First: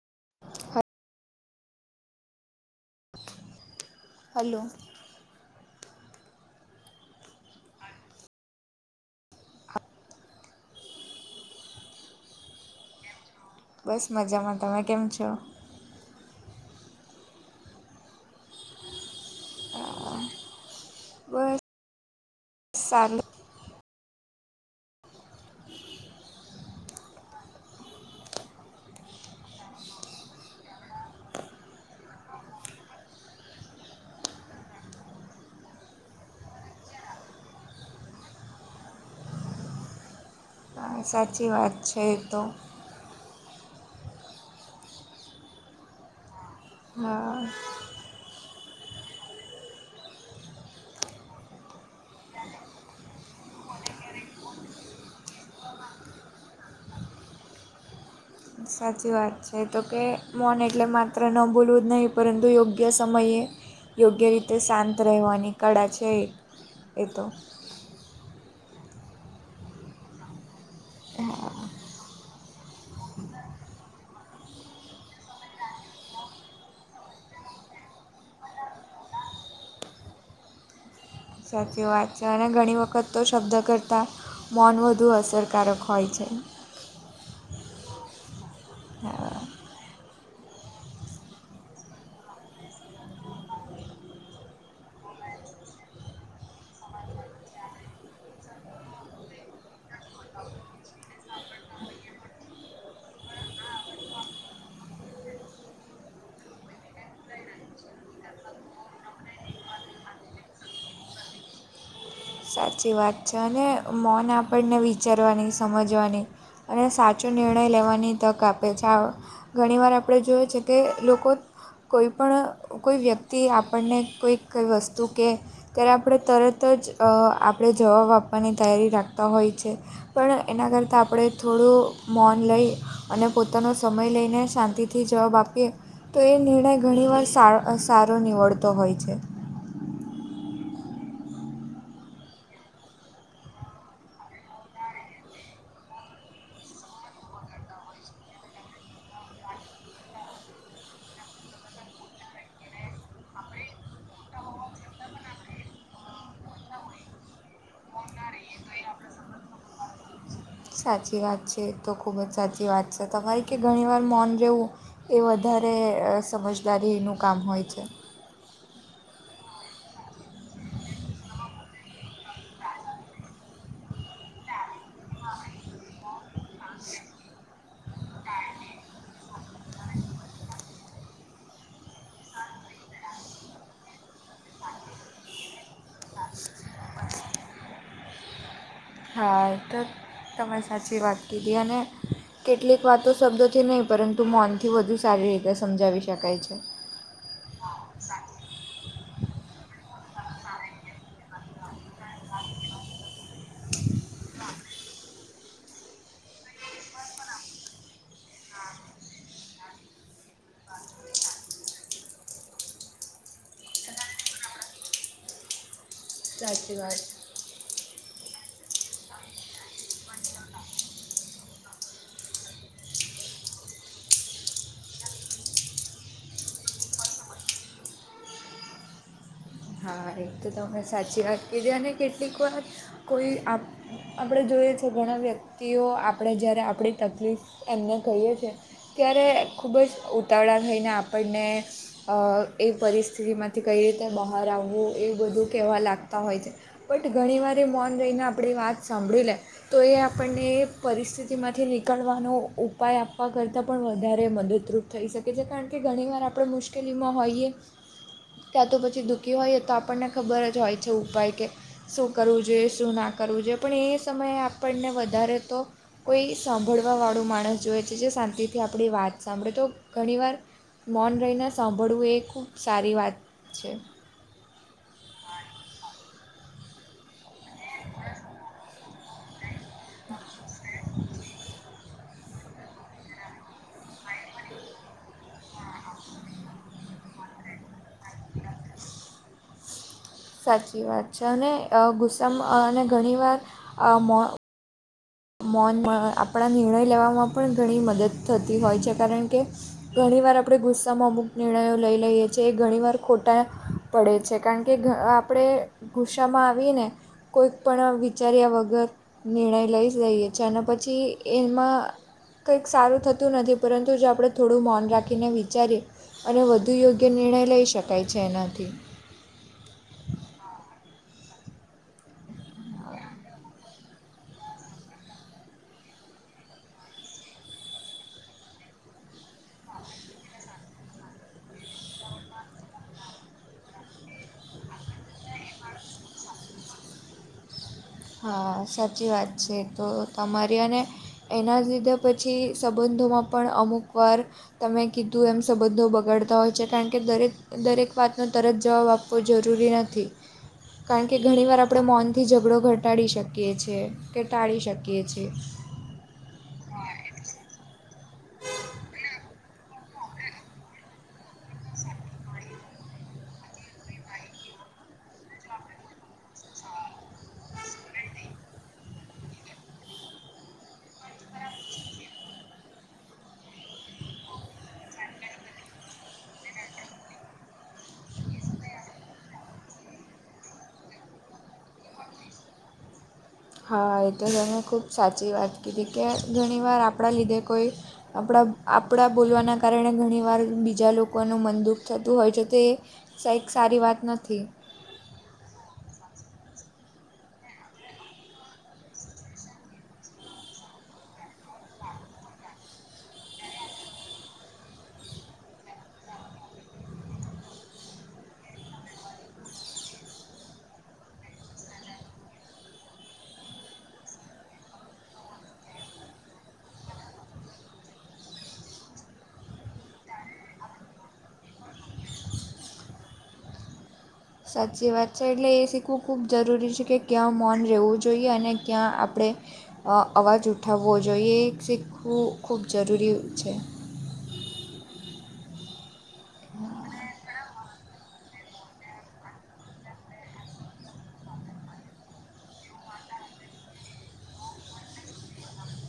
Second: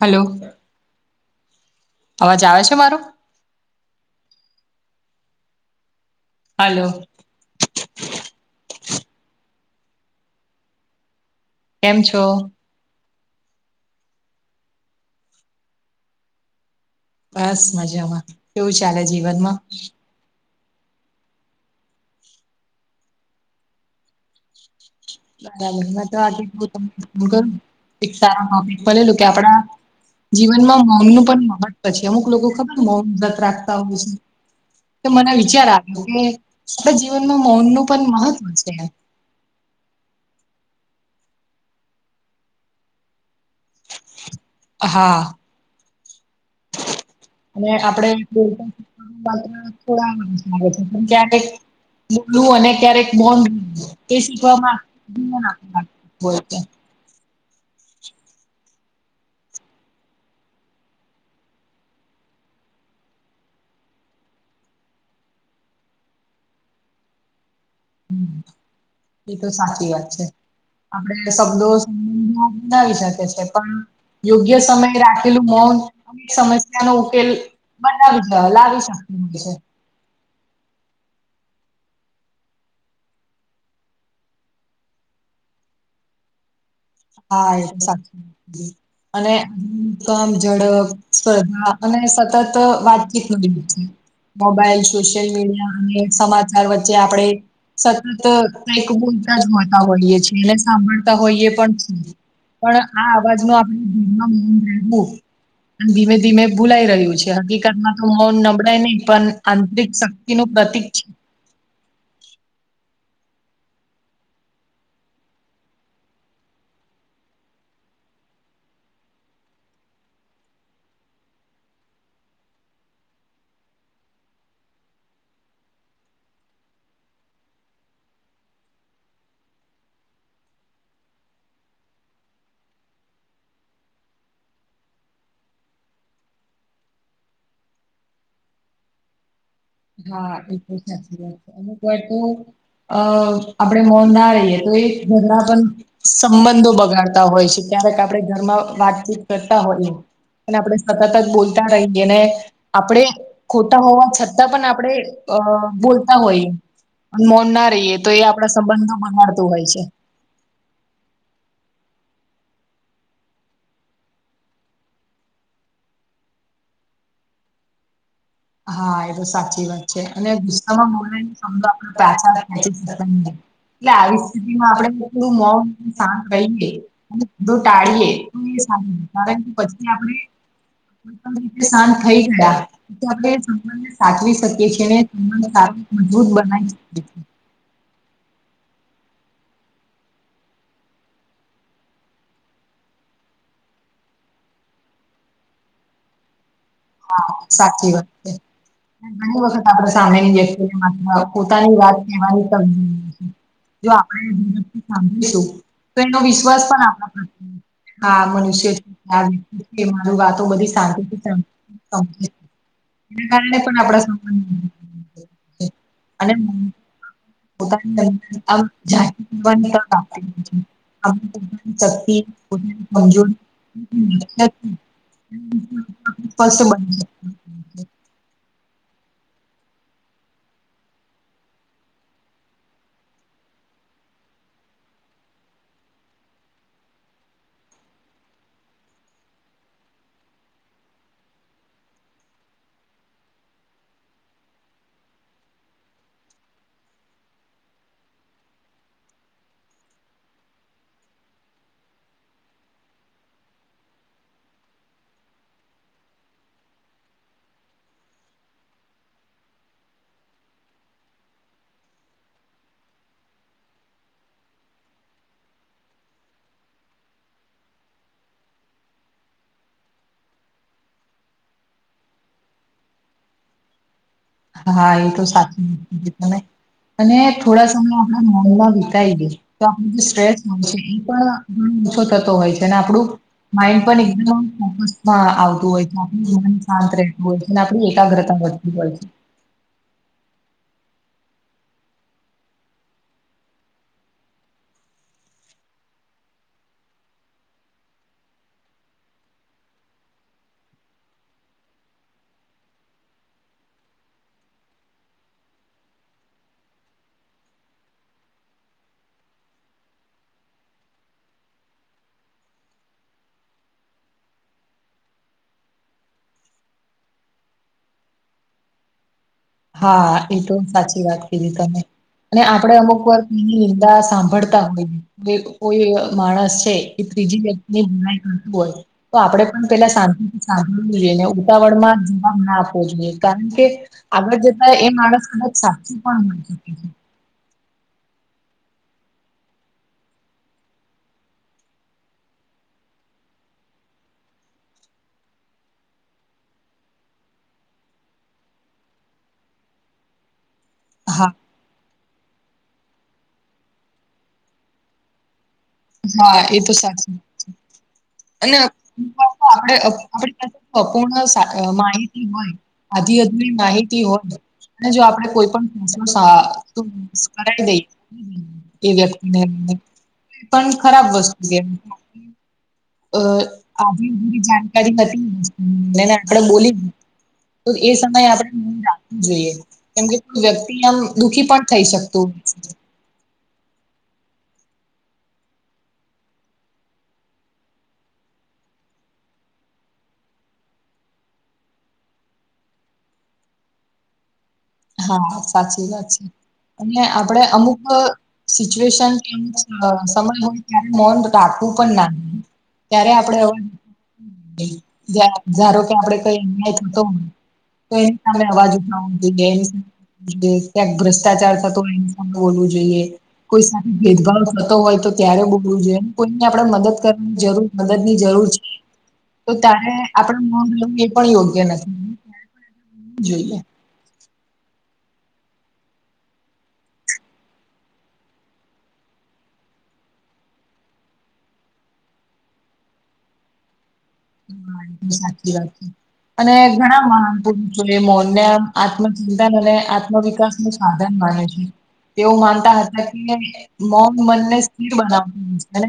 Hello હા અવાજ આવે છે મારો. હલો હલો કેમ છો? બસ મજામાં તમે કેમ છો? બસ મજામાં કેવું ચાલે જીવનમ? સાલ બરાબર હ તો આ [unintelligible] એક [unintelligible] કે આપડા જીવનમાં મૌમનું પણ મહત્વ છે અમુક લોકો ખબર મૌમ વ્રત રાખતા હોય છે તો મને વિચાર આવ્યો કે આપના જીવનમાં મૌનનું પણ મહત્વ છે. હા સાચી વાત છે એ તો. હા હા અને આપડે. હ માત્ર થોડા લાગે છે પણ ક્યારેક, બોલવું અને ક્યારેક [unintelligible] શીખવામાં [unintelligible] સાચી વાત છે તો કે મોન એટલે માત્ર ન બોલવું જ નહીં પરંતુ યોગ્ય સમયે. યોગ્ય રીતે શાંત રહેવાની કળા છે એ તો, હ એ તો સાચી વાત છે. આપડે શબ્દો સંબંધ બનાવી શકે છે પણ, યોગ્ય સમયે રાખેલું મૌન. અનેક સમસ્યા નો ઉકેલ બનાવીજ લાવી શકે છે. સાચી વાત છે અને ઘણી વખત તો શબ્દ કરતા, મોન વધુ અસરકારક હોય છે. હા એ તો સા અને હા [unintelligible] કમ ઝડપ સ્પર્ધા અને સતત વાતચીત [unintelligible] મોબાઈલ, સોશિયલ મીડિયા અને સમાચાર વચ્ચે આપણેે. સતત કંઈક બોલતા જ હોતા હોઈએ છીએ. સાંભળતા હોઈએ પણ પણ આ અવાજ માં આપણે [inaudible] રહેવું. અન ધીમે-ધીમે ભૂલાઈ રહ્યું છે. હકીકતમાં તો મૌન નબળાઈ નહીં પણ આંતરિક શક એનું પ્રતિક છે. સાચી વાત છે. અને મૌન આપણને વિચારવાની, સમજવાની અને સાચો નિર્ણય લેવાની તક આપે છે. આવ ઘણી વાર આપણે જોઈએ છે કે લોકો કોઈ પણ કોઈ વ્યક્તિ આપણને કોઈક વસ્તુ કે ત્યારે આપણે તરત જ અહ આપણે જવાબ આપવાની તૈયારી રાખતા હોય છે. પણ એના કરતાં આપણે થોડું મૌન લઈ અને પોતાનો સમય લઈને શાંતિ થ થી જવાબ આપીએ તો એ નિર્ણય ઘણીવાર સાર સારો નીવડતો હોય છે. હા એ તો સાચી વાત છે. અમુક વાર તો અહ આપણેે મૌન ના રહીએ તો એ ઝઘડા પણ સંબંધો બગાડતા હોય છે. ક્યારેક આપણે ઘરમાં વાતચીત કરતા હોઈએ અને આપણે સતત જ બોલતા રહીએ, ને આપણે ખોટા હોવા છત તા પણ આપણે અહ બોલતા હોઈએ અન મૌન ના રહીએ તો એ આપણા સંબંધો બગાડતું હોય છે. સાચી વાત છે. એ તો ખૂબ જ સાચી વાત છે. તમારી કે ઘણી મૌન રહેવું એ વધારે અહ સમજદારીનું કામ હોય છે. હા એ તો સાચી વાત છે. અને ગુસ્સામાં [inaudible] એટલે આવી સ્થિતિમાં આપણે [unintelligible] મૌન શાંત રહીએ [inaudible] બધું ટાળીએ [inaudible] પછી આપણે [inaudible] શાંત થઈ ગયા તો આપણે સંબંધને સાચવી શકીએ છીએ, અને [inaudible] મજબૂત બનાવી શકીએ છીએ. હા એ તો તમે સાચી વાત કીધી. અને કેટલીક વાતો શબ્દોથી નહીં, પરંતુ મૌનથી વધુ સારી રીતે સમજાવી શકાય છે. હા સાચી વાત છે. અને ઘણી વખત આપણે સામેની વ્યક્તિને માત્ર પોતાની વાત કહેવાની તક [inaudible] જો આપણે જ [inaudible] સાંભળીશું તો એનો વિશ્વાસ પણ આપણા [inaudible] હા. મનુષ્ય [inaudible] શાંતિ થી સાંભ [inaudible] એના કારણે પણ આપણા સંબંધો [inaudible] સાચી વાત છ પોતાની [inaudible] શક્તિ [inaudible] [inaudible] હા એ તો તમે સાચી વાત કીધી. અને કેટલીક વાર કોઈ આપ આપણે જોઇએ છે ઘણા વ્યક્તિઓ આપણે જ્યારે આપણી તકલીફ એમને કહીએ છે ત્યારે ખૂબ જ ઉતાવળા થઈને આપણને અહ એ પરિસ્થિતિમાંથી કંઈ રીતે બહાર આવવું એ બધું કહેવા લાગતા હોય છે. બટ ઘણીવાર એ મૌન રહીને આપણી વાત સાંભળી લે તો એ આપણને પરિસ્થિતિમાંથી નીકળવાનો ઉપાય આપવા કરતાં પણ વધારે મદદરૂપ થઈ શકે છે. કારણ કે ઘણીવાર આપણે મુશ્કેલીમાં હોઈએ [inaudible] કાં તો પછી દુઃખી હોઈએ તો આપણને ખબર જ હોય છે ઉપાય કે શું કરવું જોઈએ, શું ના કરવું જોઈએ. પણ એ સમયે આપણને વધારે તો કોઈ સાંભળવાવાળું માણસ જોઈએ છે જે શાંતિથી આપણી વાત સાંભળે તો ઘણીવાર મૌન રહીને સાંભળવું એ ખૂબ સારી વાત છે. હા એ તો સાચું [inaudible] તમે અને થોડા સમય આપણા મૌનમાં વિતાઈ ગયા. તો આપનું જે સ્ટ્રેસ હોય છે એ પણ ઘણો ઓછો થતો હોય છે અને આપણું માઇન્ડ પણ એકદમ ફોકસમાં આવતું હોય છે. આપું જીવન શાંત રહે. બોલ છે ને આપણી એકાગ્રતા વધતી હોય છે. સાચી વાત છે. અને અ ગુસ્સામાં અને ઘણીવાર અ મો મૌન આપણા નિર્ણય લેવામાં પણ ઘણી મદદ થતી હોય છે કારણ કે ઘણી વાર આપણે ગુસ્સામાં અમુક નિર્ણયો લઈ લઈએ છીએ. ઘણીવાર ખોટા એ પડે છે. કારણ કે આપણે ગુસ્સામાં આવીને કોઈ પણ વિચાર્યા વગર નિર્ણય લઈ લઈએ છીએ અને પછી એમાં કંઈક સારું થતું નથી પરંતુ જો આપણે થોડું મૌન રાખીને વિચારીએ અને વધુ યોગ્ય નિર્ણય લઈ શકાય છે એનાથી. હા એ તો સાચી વાત કીધી તમે. અને આપડે અમુક વાર [inaudible] બધા સાંભળતા હોઈએ કોઈ માણસ છે એ ત્રીજી વ્યક્તિને લડાઈ કરતું હોય. તો આપણેે પણ પેલા શાંતિથી સાંભળવું જોઈએ. અને ઉતાવળમાં જવાબ ના આપવો જોઈએ કારણ કે આગળ જતા એ માણસ કદાચ સાચું પણ હોય શકે છે. હા સાચી વાત છે તો તમારી અને એના લીધે પછી સંબંધોમાં પણ અમુક વાર તમે કીધું એમ સંબંધો બગડતા હોય છે. કારણ કે દરેક દરેક વાતનો તરત જવાબ આપ વો જરુરી નથી. હ [unintelligible] કારણ કે ઘણી વાર આપણે મૌનથી ઝઘડો ઘટાડી શકીએ છીએ કે ટાળી શકીએ છીએ. હા એ તો સાચી વાત છે. અને [inaudible] આપણે અપૂર્ણ માહિતી હોય આધી અધુરી માહિતી હોય. અને જો આપડે કોઈ પણ [unintelligible] કરાઈ દઈ. તે વ્યક્તિને એમને પણ ખરાબ વસ્તુ કેવાય. અ આવી [unintelligible] જાણકારી હતી [unintelligible] આપણેે બોલી તો એ સમયે આપણે નહી રાખવું જોઈએ. કેમ કે કોઈ વ્યક્તિ આમ દુઃખી પણ થઈ શકતું. હા એતો તમે ખૂબ સાચી વાત કીધી કે ઘણી વાર આપણા લીધે કોઈ આપણા આપણા બોલવાના કારણે ઘણીવાર બીજા લોકોનું મનદુઃખ થતું હોય છે તે શાયદ સારી વાત નથી. હા સાચી વાત છે. અને આપડે અમુક સિચ્યુએશન કે અમુક અ સમય હોય ત્યારે મૌન રાખવું પણ ના જોઈએ. ત્યારે આપડે [inaudible] ધારો કે આપણે કઈ ને તો તો એની સામે અવાજ ઉઠાવવો જોઈએ એ જોઈએ ક્યાંક ભ્રષ્ટાચાર થતો હોય એની સામે બોલવું જોઈએ. કોઈ સાથે ભેદભાવ થતો હોય તો ત્યારે બોલવું જોઈએ, એમ કોઈને આપણે મદદ કરવાની જરૂર મદદની જરૂર છે તો તારે આપણે મોન રહેવું એ પણ યોગ્ય નથી. જોઈએ. સાચી વાત છે એટલે એ શીખવું ખૂબ જરૂરી છે કે ક્યાં મૌન રહેવું જોઈએ અને ક્યાં આપણે. અવાજ ઉઠાવવો જોઈએ શીખવું ખૂબ જરૂરી હોય છે હા એ સાચી વાત છે અને ઘણા મહાન પુરુષો એ મોન ને આત્મચિતાન અને આત્મવિકાસ ન [unintelligible] એવું માનતા હતા કે મૌન મનને સ્થિર બનાવવું છે.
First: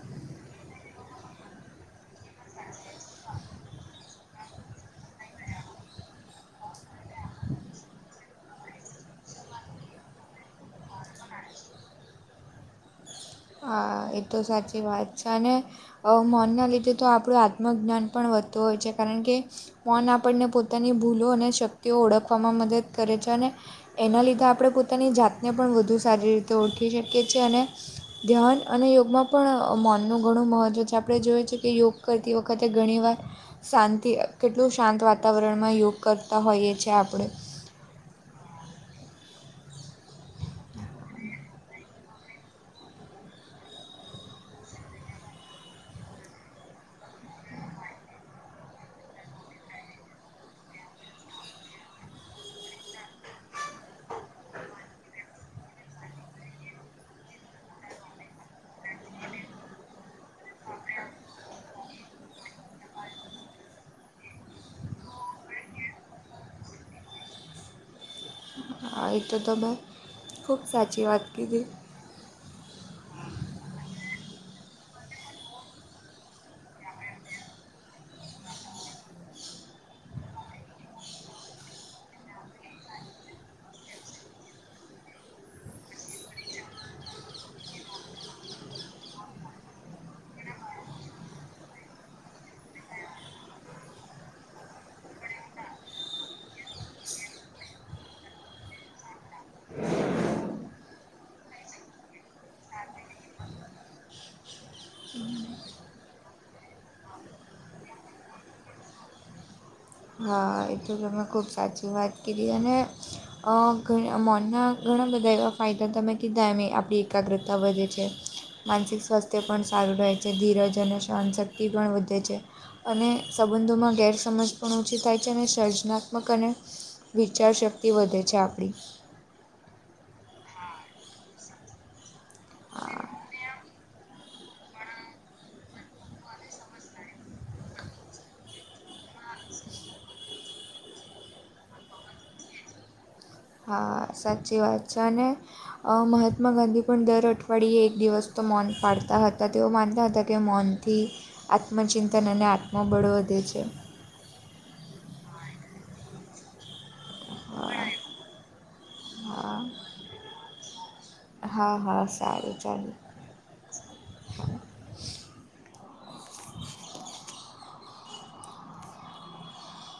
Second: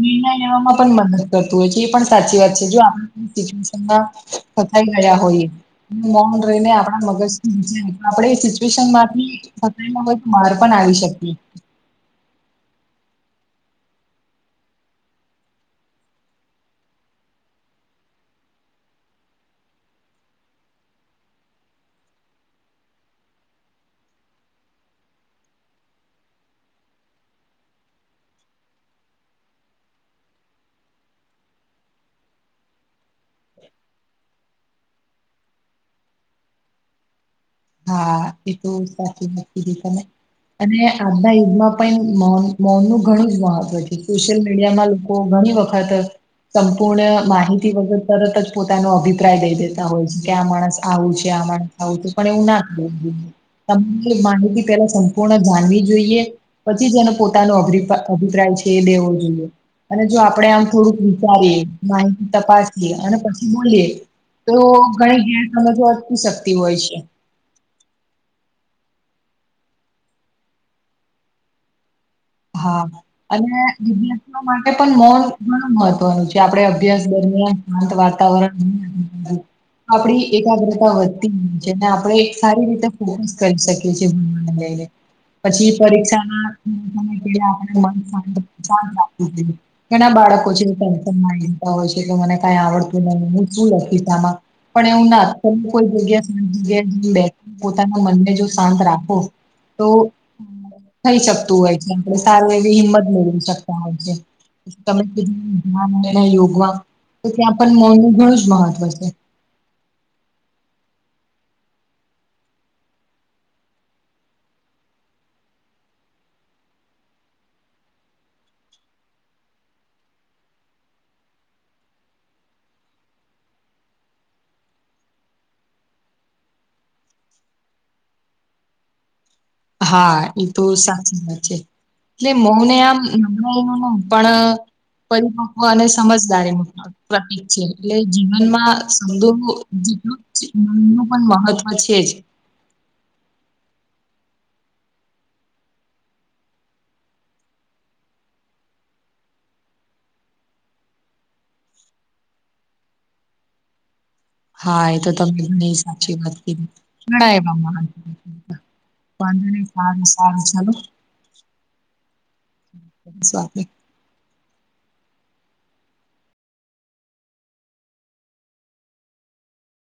નિર્ણય લેવામાં પણ મદદ કરતું હોય છે એ પણ સાચી વાત છે જો આપણે [unintelligible] [unintelligible] મૌન રહીને આપણા મગજ થી આપણે સિચ્યુએશન માંથી [unintelligible] [unintelligible] માર પણ આવી શકે હા એ તો સાચી વાત છે અને અ મૌનના લીધે તો આપણું આત્મજ્ઞાન પણ વધતું હોય છે કારણ કે મૌન આપણને પોતાની ભૂલો અને શક્તિઓ ઓળખવામાં મદદ કરે છે અને એના લીધે આપણે પોતાની જાતને પણ વધુ સારી રીતે ઓળખી શકીએ છીએ. અને ધ્યાન અને યોગમાં પણ મનનું ઘણું મહત્ત્વ છે. આપણે જોઈએ છીએ. કે યોગ કરતી વખતે ઘણીવાર શાંતિ કેટલું શાંત વાતાવરણમાં યોગ કરતા હોઈએ છીએ. આપણે હા એ તો સાચી વાત છે. અને આજ ના યુગમાં પણ [unintelligible] મૌન નું ઘણું જ મહત્વ છે. સોશિયલ મીડિયામાં લોકો ઘણી વખત સંપૂર્ણ માહિતી વગર તરત જ પોતાનો અભિપ્રાય લઈ દેતા હોય છે. કે આ માણસ આવું છે. આમાં આવું હતું પણ એવું ના [inaudible] માહિતી સંપૂર્ણ જાણવી જોઈએ. પછી તેનો પોતાનો અભિ અભિપ્રાય લેવો જોઈએ. અને જો આપણેે આમ થોડુંક વિચારીએ, માહિતી તપાસીએ, અને પછી બોલીએ. તો ઘણી ઘેર સમજ અટકી શકતી હોય છે. હા એ તો તો ખૂબ સાચી વાત કીધી. હા અને [inaudible] માટે પણ મોન ઘણું મહત્વનું છે. કે આપણે અભ્યાસ દરમિયાન શાંત વાતાવરણ [unintelligible] આપણી એકાગ્રતા વધતી હોય છે. આપણે સારી રીતે ફોકસ કરી શકીએ છીએ. ભણવાને લઈને. પછી પરીક્ષા માં આપણે મન શા શાંત રાખવું જોઈએ. ઘણા બાળકો છે. ટેન્શન તા હોય છે, કે મને કઈ આવડતું નથી, હું શું લખીશ. આમાં? પણ એવું ના અત્યારે કોઈ જગ્યા સાત જગ્યા જે બેઠ પોતાના મનને જો શાંત રાખો. તો થઈ શકતું હોય છે. આપણે સારીું એવી હિંમત મેળવી શકતા હોય છે. તમેધું ધ્યાન યોગમાં તો ત્યાં પણ મનનું ઘણું જ મહત્વ છે. હા એ તો જ તમે ખુબ સાચી વાત કીધી. અને અ મોનના ઘણા બધા એવા ફાયદા તમે કીધા એમ આપણી એકાગ્રતા વધે છે. માનસિક સ્વાસ્થ્ય પણ સારું રહે છે. ધીરજ અને સહનશક્તિ પણ વધે છે. અને સબંધોમાં ગેરસમજ પણ ઓછી થાય છે. અને સર્જનાત્મક અને વિચારશક્તિ વધે છે. આપણી હા એ તો સાચી વાત છે. એટલે મૌને આમ હા [unintelligible] પણ પરિપક્વ અને સમજદારી પ્રતિક છે. એટલે જીવનમાં [unintelligible] જેટલું પણ મહત્વ છે. જ હા સાચી વાત છે. અને મહાત્માં ગાંધી પણ દર અઠવાડિયે એક દિવસ તો મૌન પાડતા હતા. તેઓ માનતા હતા. કે કે મૌનથી આત્મચિંતન અને આત્મબળ વધે છે. હા એ તો તમે મને સાચી વાત કીધી. ઘણાં એ [unintelligible] વાંધો હા નઈ સારું સારું ચાલો હા હા સારું ચાલ. સ્વા